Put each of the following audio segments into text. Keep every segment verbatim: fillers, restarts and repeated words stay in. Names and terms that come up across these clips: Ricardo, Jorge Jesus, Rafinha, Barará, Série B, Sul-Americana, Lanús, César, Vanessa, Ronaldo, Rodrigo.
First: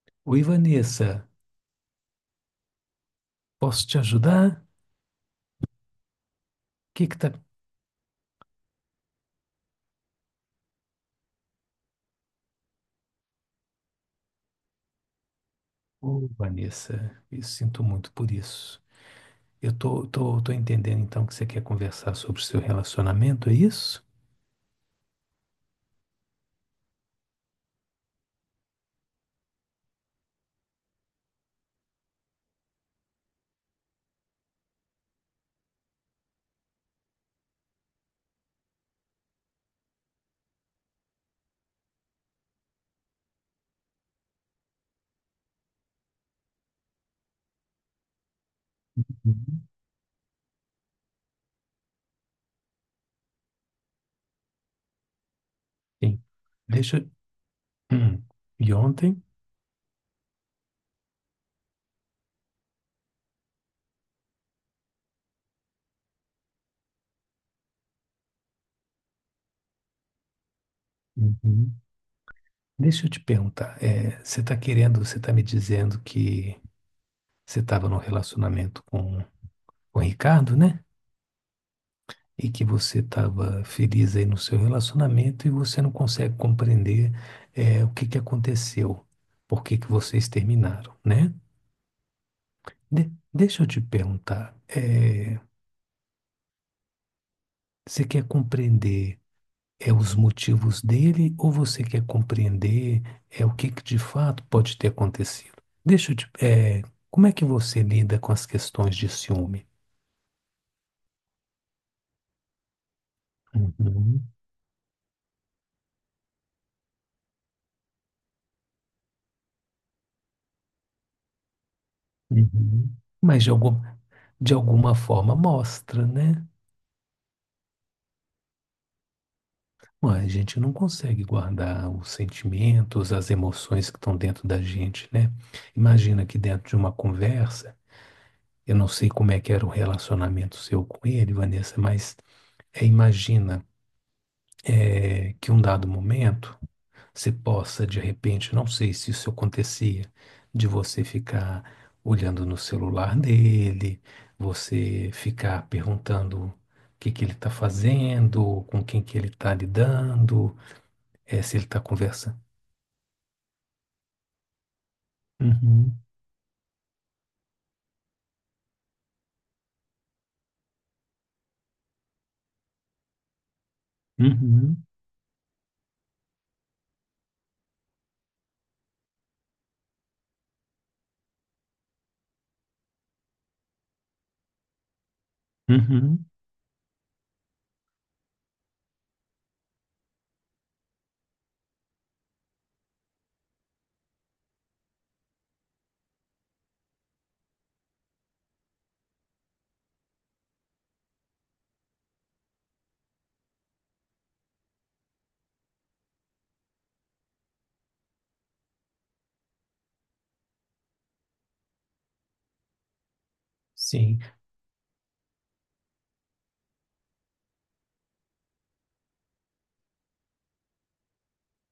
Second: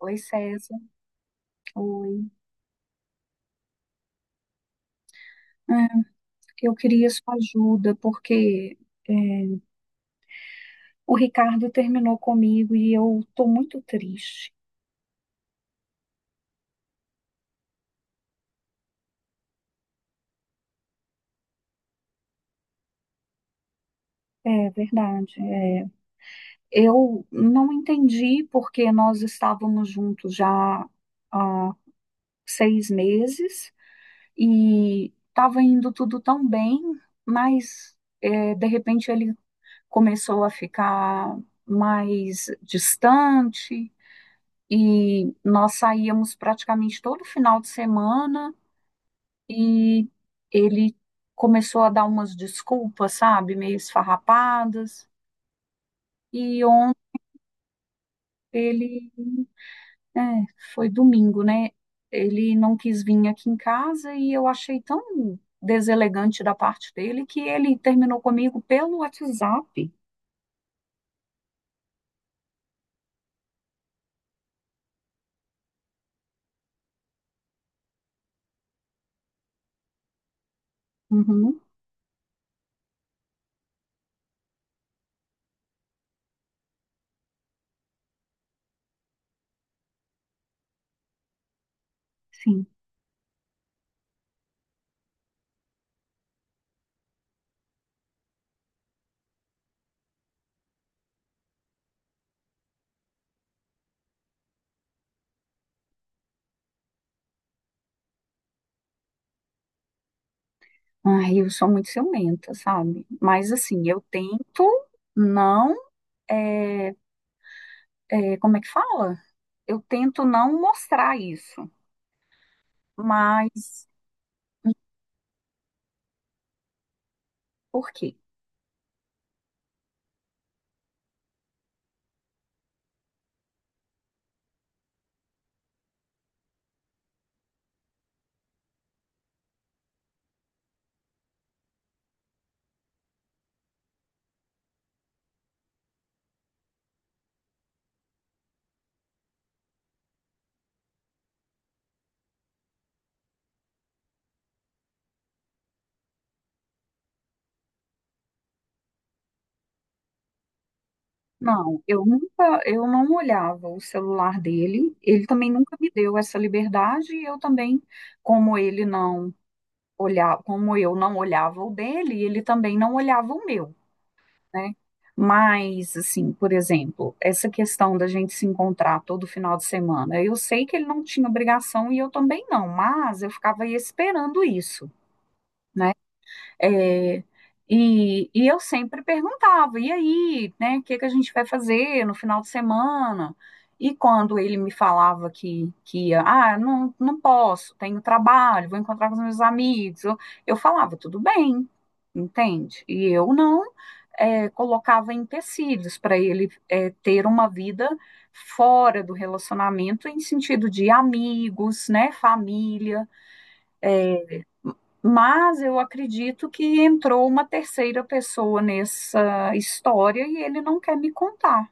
Oi, Oi, César. Vanessa, Oi. posso te ajudar? O É, eu que queria que tá... sua ajuda, porque é, o Ricardo terminou comigo e eu estou muito triste. Ô, Vanessa, eu sinto muito por isso. Eu tô, tô, tô entendendo então que você quer conversar sobre o seu relacionamento, é isso? É verdade. É. Eu não entendi porque nós estávamos juntos já há seis meses e estava indo tudo tão bem, mas é, de repente ele começou a ficar mais distante e nós saíamos praticamente todo final de semana Uhum. e ele começou a dar umas desculpas, sabe, meio esfarrapadas. Sim. E ontem Deixa... eu- Hum. E ele, ontem? é, foi domingo, né? Ele não quis vir aqui em casa e eu achei tão deselegante da parte dele que ele terminou comigo pelo WhatsApp. Uhum. Deixa eu te perguntar, é, você tá querendo, você tá me dizendo que você estava num relacionamento com, com o Ricardo, né? Uhum, E que você estava feliz aí no seu relacionamento e você não consegue compreender eh, o que que aconteceu, por que que vocês terminaram, né? sim. De- deixa eu te perguntar, eh, você quer compreender é, os motivos dele ou você quer compreender é, o que que de fato pode ter acontecido? Deixa eu te, é como é que você lida com as questões de ciúme? Ai, eu sou muito ciumenta, sabe? Mas assim, eu Uhum, tento não eh, é, como é que fala? Eu tento não mostrar isso, uhum. Mas de algum, mas de alguma forma mostra, né? por quê? Ué, a gente não consegue guardar os sentimentos, as emoções que estão dentro da gente, né? Imagina que dentro de uma conversa, eu não sei como é que era o relacionamento seu com ele, Vanessa, mas é, imagina é, que um dado momento você possa, de repente, não sei se isso acontecia, de você ficar olhando no celular dele, você ficar perguntando o que que ele está fazendo, com quem que ele está lidando, é, se ele Não, está eu conversando. nunca, eu não olhava o celular dele, ele também nunca me Uhum, deu essa liberdade, e eu também, como ele não olhava, como eu não olhava o dele, ele também não olhava o meu, né? uhum, Mas, assim, por exemplo, essa questão da gente se encontrar todo final de semana, eu sei que ele não tinha obrigação e eu também não, mas eu ficava aí esperando isso, né? uhum, É, e, e eu sempre perguntava, e aí, né, o que que a gente vai fazer no final de semana? E quando ele me falava que, que ia, ah, não, não posso, tenho trabalho, vou encontrar com os meus amigos, eu, eu falava, tudo bem, entende? E eu não eh, colocava empecilhos para ele eh, ter uma vida fora do relacionamento, em sentido de amigos, né, família. sim. Mas eu acredito que entrou uma terceira pessoa nessa história e ele não quer me contar.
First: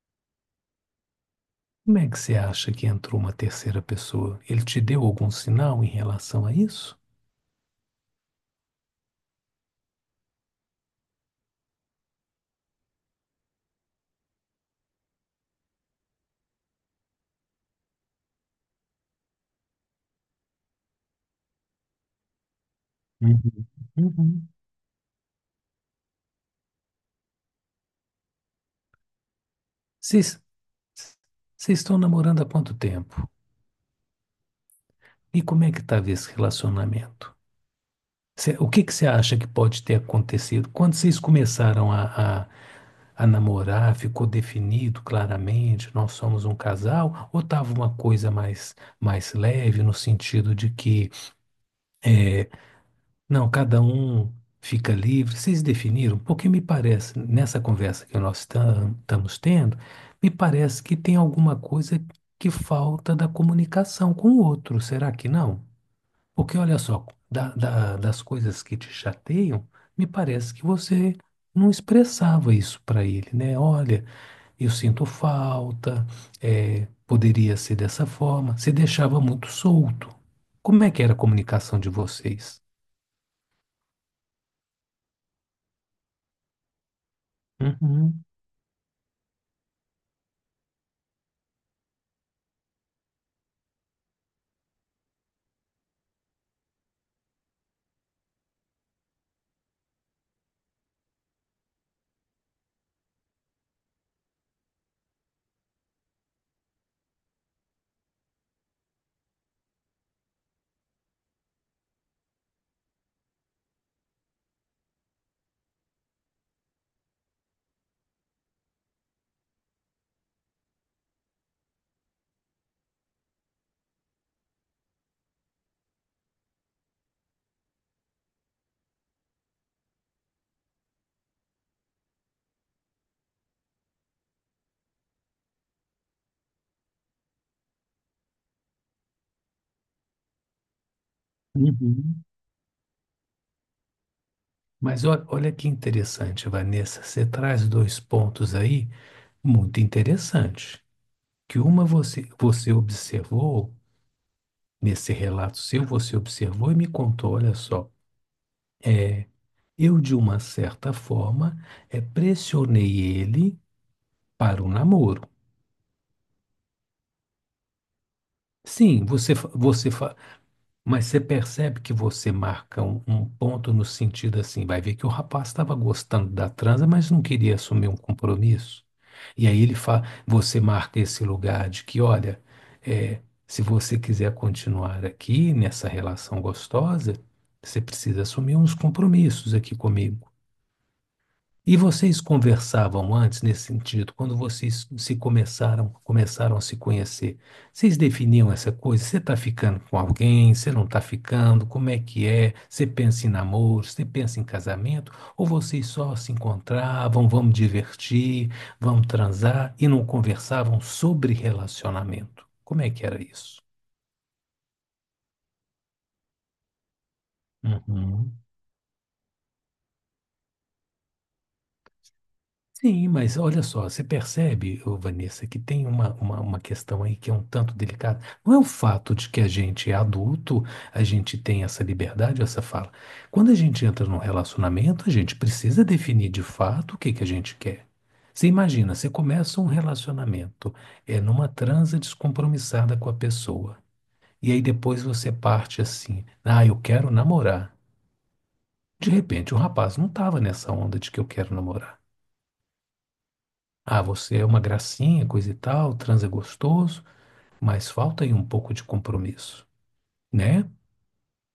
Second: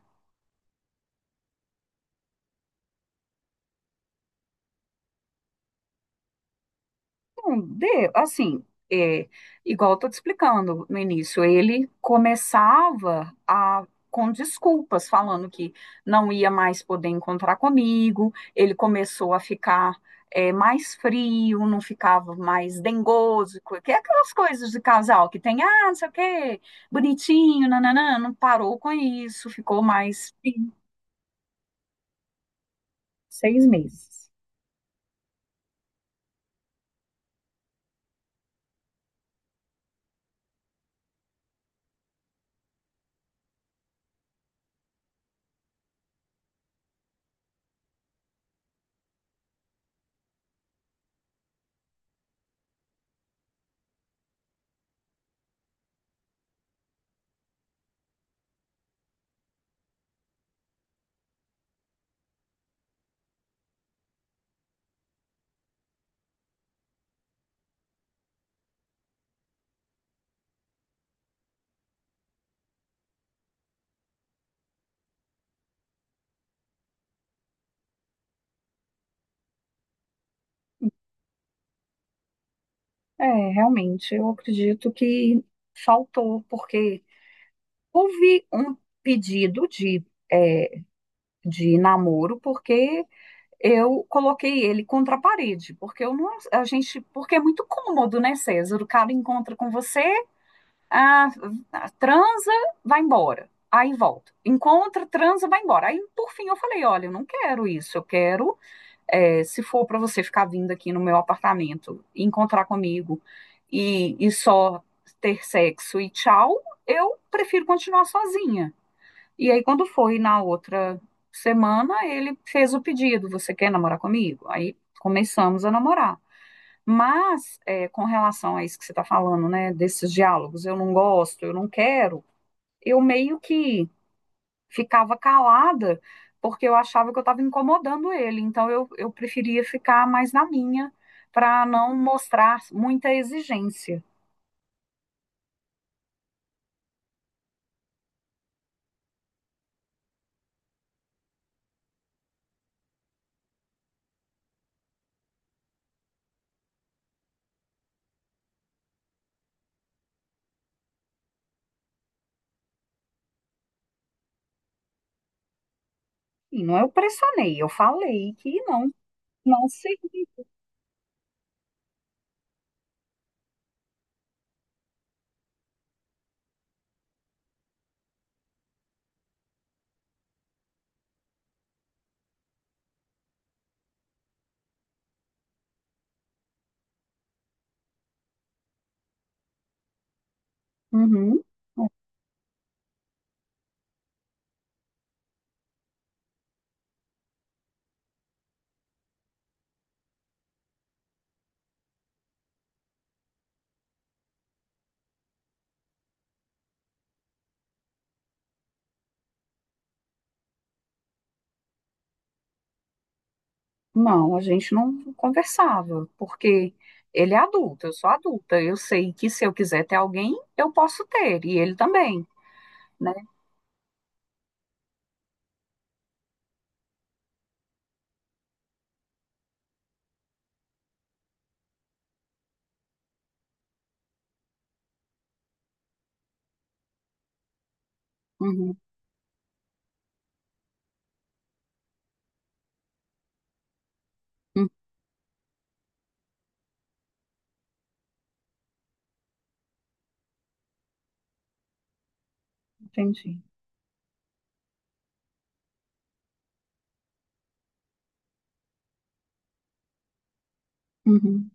Como é que você acha que entrou uma terceira pessoa? Ele te deu algum sinal em relação a isso? Não, de, assim, é, igual eu tô te explicando no início, ele começava a com desculpas, falando que não ia mais poder encontrar comigo, ele começou a ficar é, mais frio, não ficava mais dengoso, Uhum, co- que é aquelas uhum. coisas de casal que tem, ah, não sei o quê, bonitinho, nananã, não parou com isso, ficou mais Vocês frio. vocês estão namorando há quanto tempo? Seis meses. E como é que estava esse relacionamento? Cê- o que que você acha que pode ter acontecido? Quando vocês começaram a, a, a namorar, ficou definido claramente, nós somos um casal? Ou estava uma coisa mais, mais leve, no sentido de que não, cada um fica livre. Vocês definiram? Porque me parece, nessa conversa que nós tam- estamos tendo, me parece que tem alguma coisa que falta da comunicação com o outro. Será que não? Porque olha só, da- da- das coisas que te chateiam, me parece que você não expressava isso para ele, né? Olha, eu sinto falta, é, poderia ser dessa forma. Você deixava muito solto. Como é que era a comunicação de vocês? É, realmente, eu acredito que faltou, porque Uhum. houve um pedido de, é, de namoro porque eu coloquei ele contra a parede, porque eu não, a gente, porque é muito cômodo, né, César? O cara encontra com você, ah, transa, vai embora. Aí volta. Encontra, transa, vai embora. Aí, por fim, eu falei: olha, eu não quero isso. Eu quero, é, se for para você ficar vindo aqui no meu apartamento, encontrar comigo e, e só ter sexo e tchau, eu prefiro continuar sozinha. E aí, quando foi na outra semana, ele fez o pedido: Você quer namorar comigo? Aí começamos a namorar. Mas, é, com relação a isso que você está falando, né, desses diálogos, eu não gosto, eu não quero, eu meio que ficava calada, porque eu achava que eu estava incomodando ele. Então, eu, eu preferia ficar mais na minha, para não Uhum. mostrar muita exigência. Mas olha, olha que interessante, Vanessa. Você traz dois pontos aí muito interessantes. Que uma você, você observou, nesse relato seu, você observou e me contou, olha só. Eu, de uma certa forma, é, pressionei ele para o namoro. E não eu pressionei, eu falei que não, Sim, você, fa- não você, fa- segui. mas você percebe que você marca um, um ponto no sentido assim, vai ver que o rapaz estava gostando da transa, mas não queria assumir um compromisso. E aí ele fala, você marca esse lugar de que, olha, é, se você quiser continuar aqui nessa relação gostosa, você precisa assumir uns compromissos aqui comigo. Uhum. E vocês conversavam antes nesse sentido, quando vocês se começaram, começaram a se conhecer, vocês definiam essa coisa? Você está ficando com alguém? Você não está ficando? Como é que é? Você pensa em namoro? Você pensa em casamento? Ou vocês só se encontravam, vamos divertir, vamos transar e não conversavam sobre relacionamento? Como é que era isso? Não, a gente não conversava, porque ele é adulto, eu sou Uhum. adulta. Eu sei que se eu quiser ter alguém, eu posso ter, e ele também, Sim, né? mas olha só, você percebe, ô Vanessa, que tem uma, uma, uma questão aí que é um tanto delicada. Não é o fato de que a gente é adulto, a gente tem essa liberdade, essa fala. Quando a gente entra num relacionamento, a gente precisa definir de fato o que que a gente quer. Você Uhum, imagina, você começa um relacionamento, é numa transa descompromissada com a pessoa. E aí uhum, depois você parte assim, ah, eu quero namorar. De repente, o rapaz não estava nessa onda de que eu quero namorar. entendi. Ah, você é uma gracinha, coisa e tal, transa gostoso, mas falta aí um pouco de compromisso, né? Uhum,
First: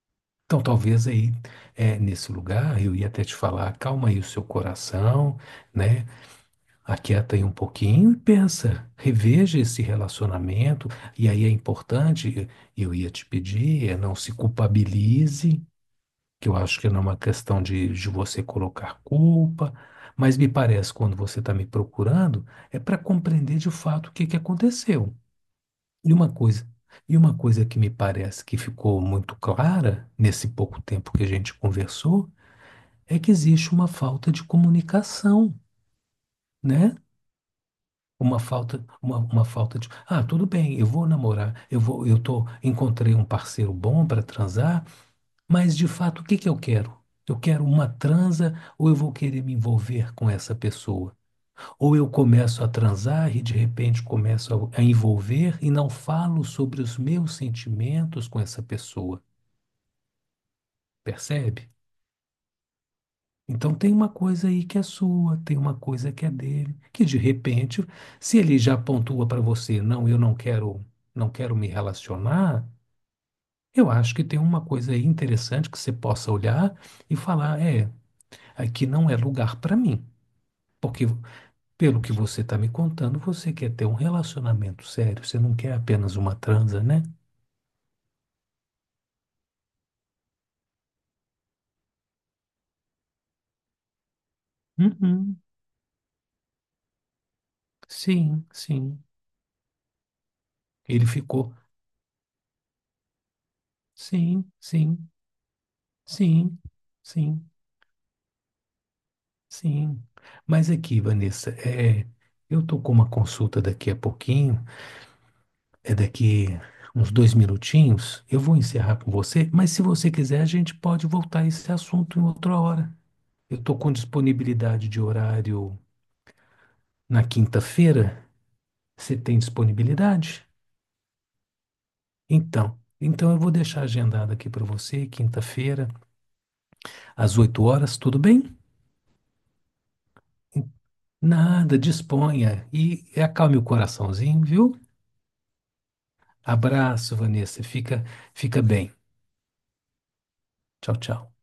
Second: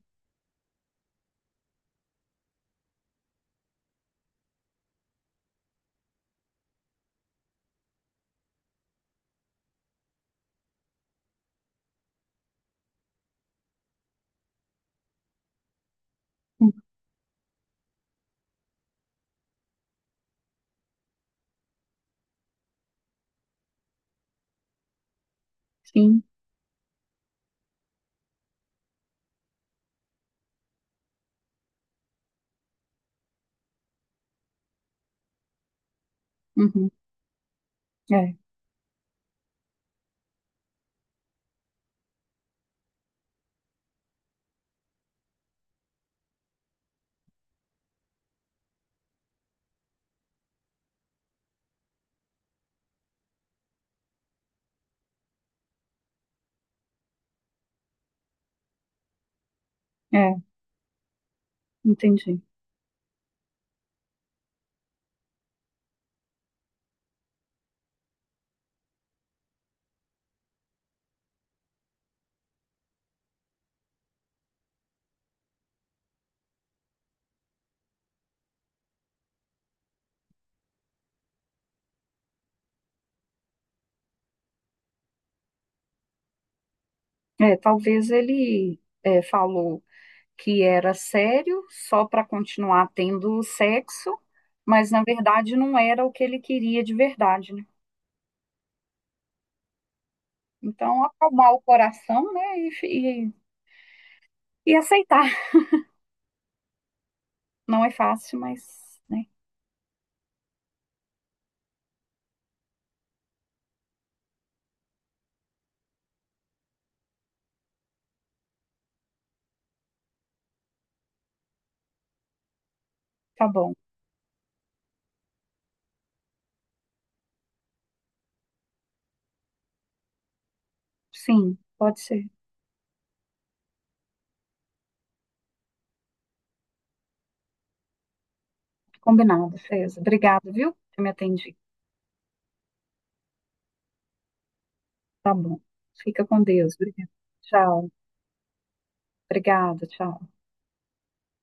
Então, talvez aí, é, nesse lugar, eu ia até te falar, calma aí o seu coração, né? Aquieta aí um pouquinho e pensa, reveja esse relacionamento. E aí é importante, eu ia te pedir, é não se culpabilize, que eu uhum, acho que não é uma questão de, de você colocar culpa, mas me parece, quando você está me procurando, é para compreender de fato o que que aconteceu. E sim, uma coisa, e uma coisa que me parece que ficou muito clara nesse pouco tempo que a gente conversou é que existe uma falta de comunicação, uhum, né? é, Uma falta, uma, uma falta de, ah, tudo bem, eu vou namorar, eu vou, eu tô, encontrei um parceiro bom para transar, mas de fato, o que que eu quero? Eu quero uma transa ou eu vou querer me envolver com essa pessoa? Ou eu começo a transar e de repente começo a, a envolver e não falo sobre os meus sentimentos com essa pessoa, é, percebe? entendi. Então tem uma coisa aí que é sua, tem uma coisa que é dele, que de repente, se ele já pontua para você, não, eu não quero, não quero me relacionar, eu acho que tem uma coisa aí interessante que você possa olhar e falar, é, aqui não é lugar para mim, porque pelo que você está me contando, você quer ter um relacionamento sério, você não quer apenas uma transa, né? É, talvez ele é, falou que era sério só para continuar tendo sexo, mas na Uhum. verdade não era o que ele queria de verdade, né? Sim, sim. Então, Ele ficou. acalmar o coração, né, e, e Sim, e sim, aceitar. sim, sim, Não é fácil, mas, né? sim. Mas aqui, Vanessa, é, eu tô com uma consulta daqui a pouquinho, é daqui uns dois minutinhos. Eu vou encerrar com você, mas se você quiser, a gente pode voltar a esse assunto em outra hora. Tá Eu bom. tô com disponibilidade de horário na quinta-feira. Você tem disponibilidade? Sim, pode ser. Então, então eu vou deixar agendado aqui para você, quinta-feira, às oito horas, tudo bem? Combinado, feza. Obrigado, viu? Que me atendi. Nada, disponha e acalme o coraçãozinho, viu? Tá bom. Fica com Deus. Obrigada. Abraço, Vanessa. Tchau. Fica, fica bem. Obrigada, tchau. Tchau, tchau.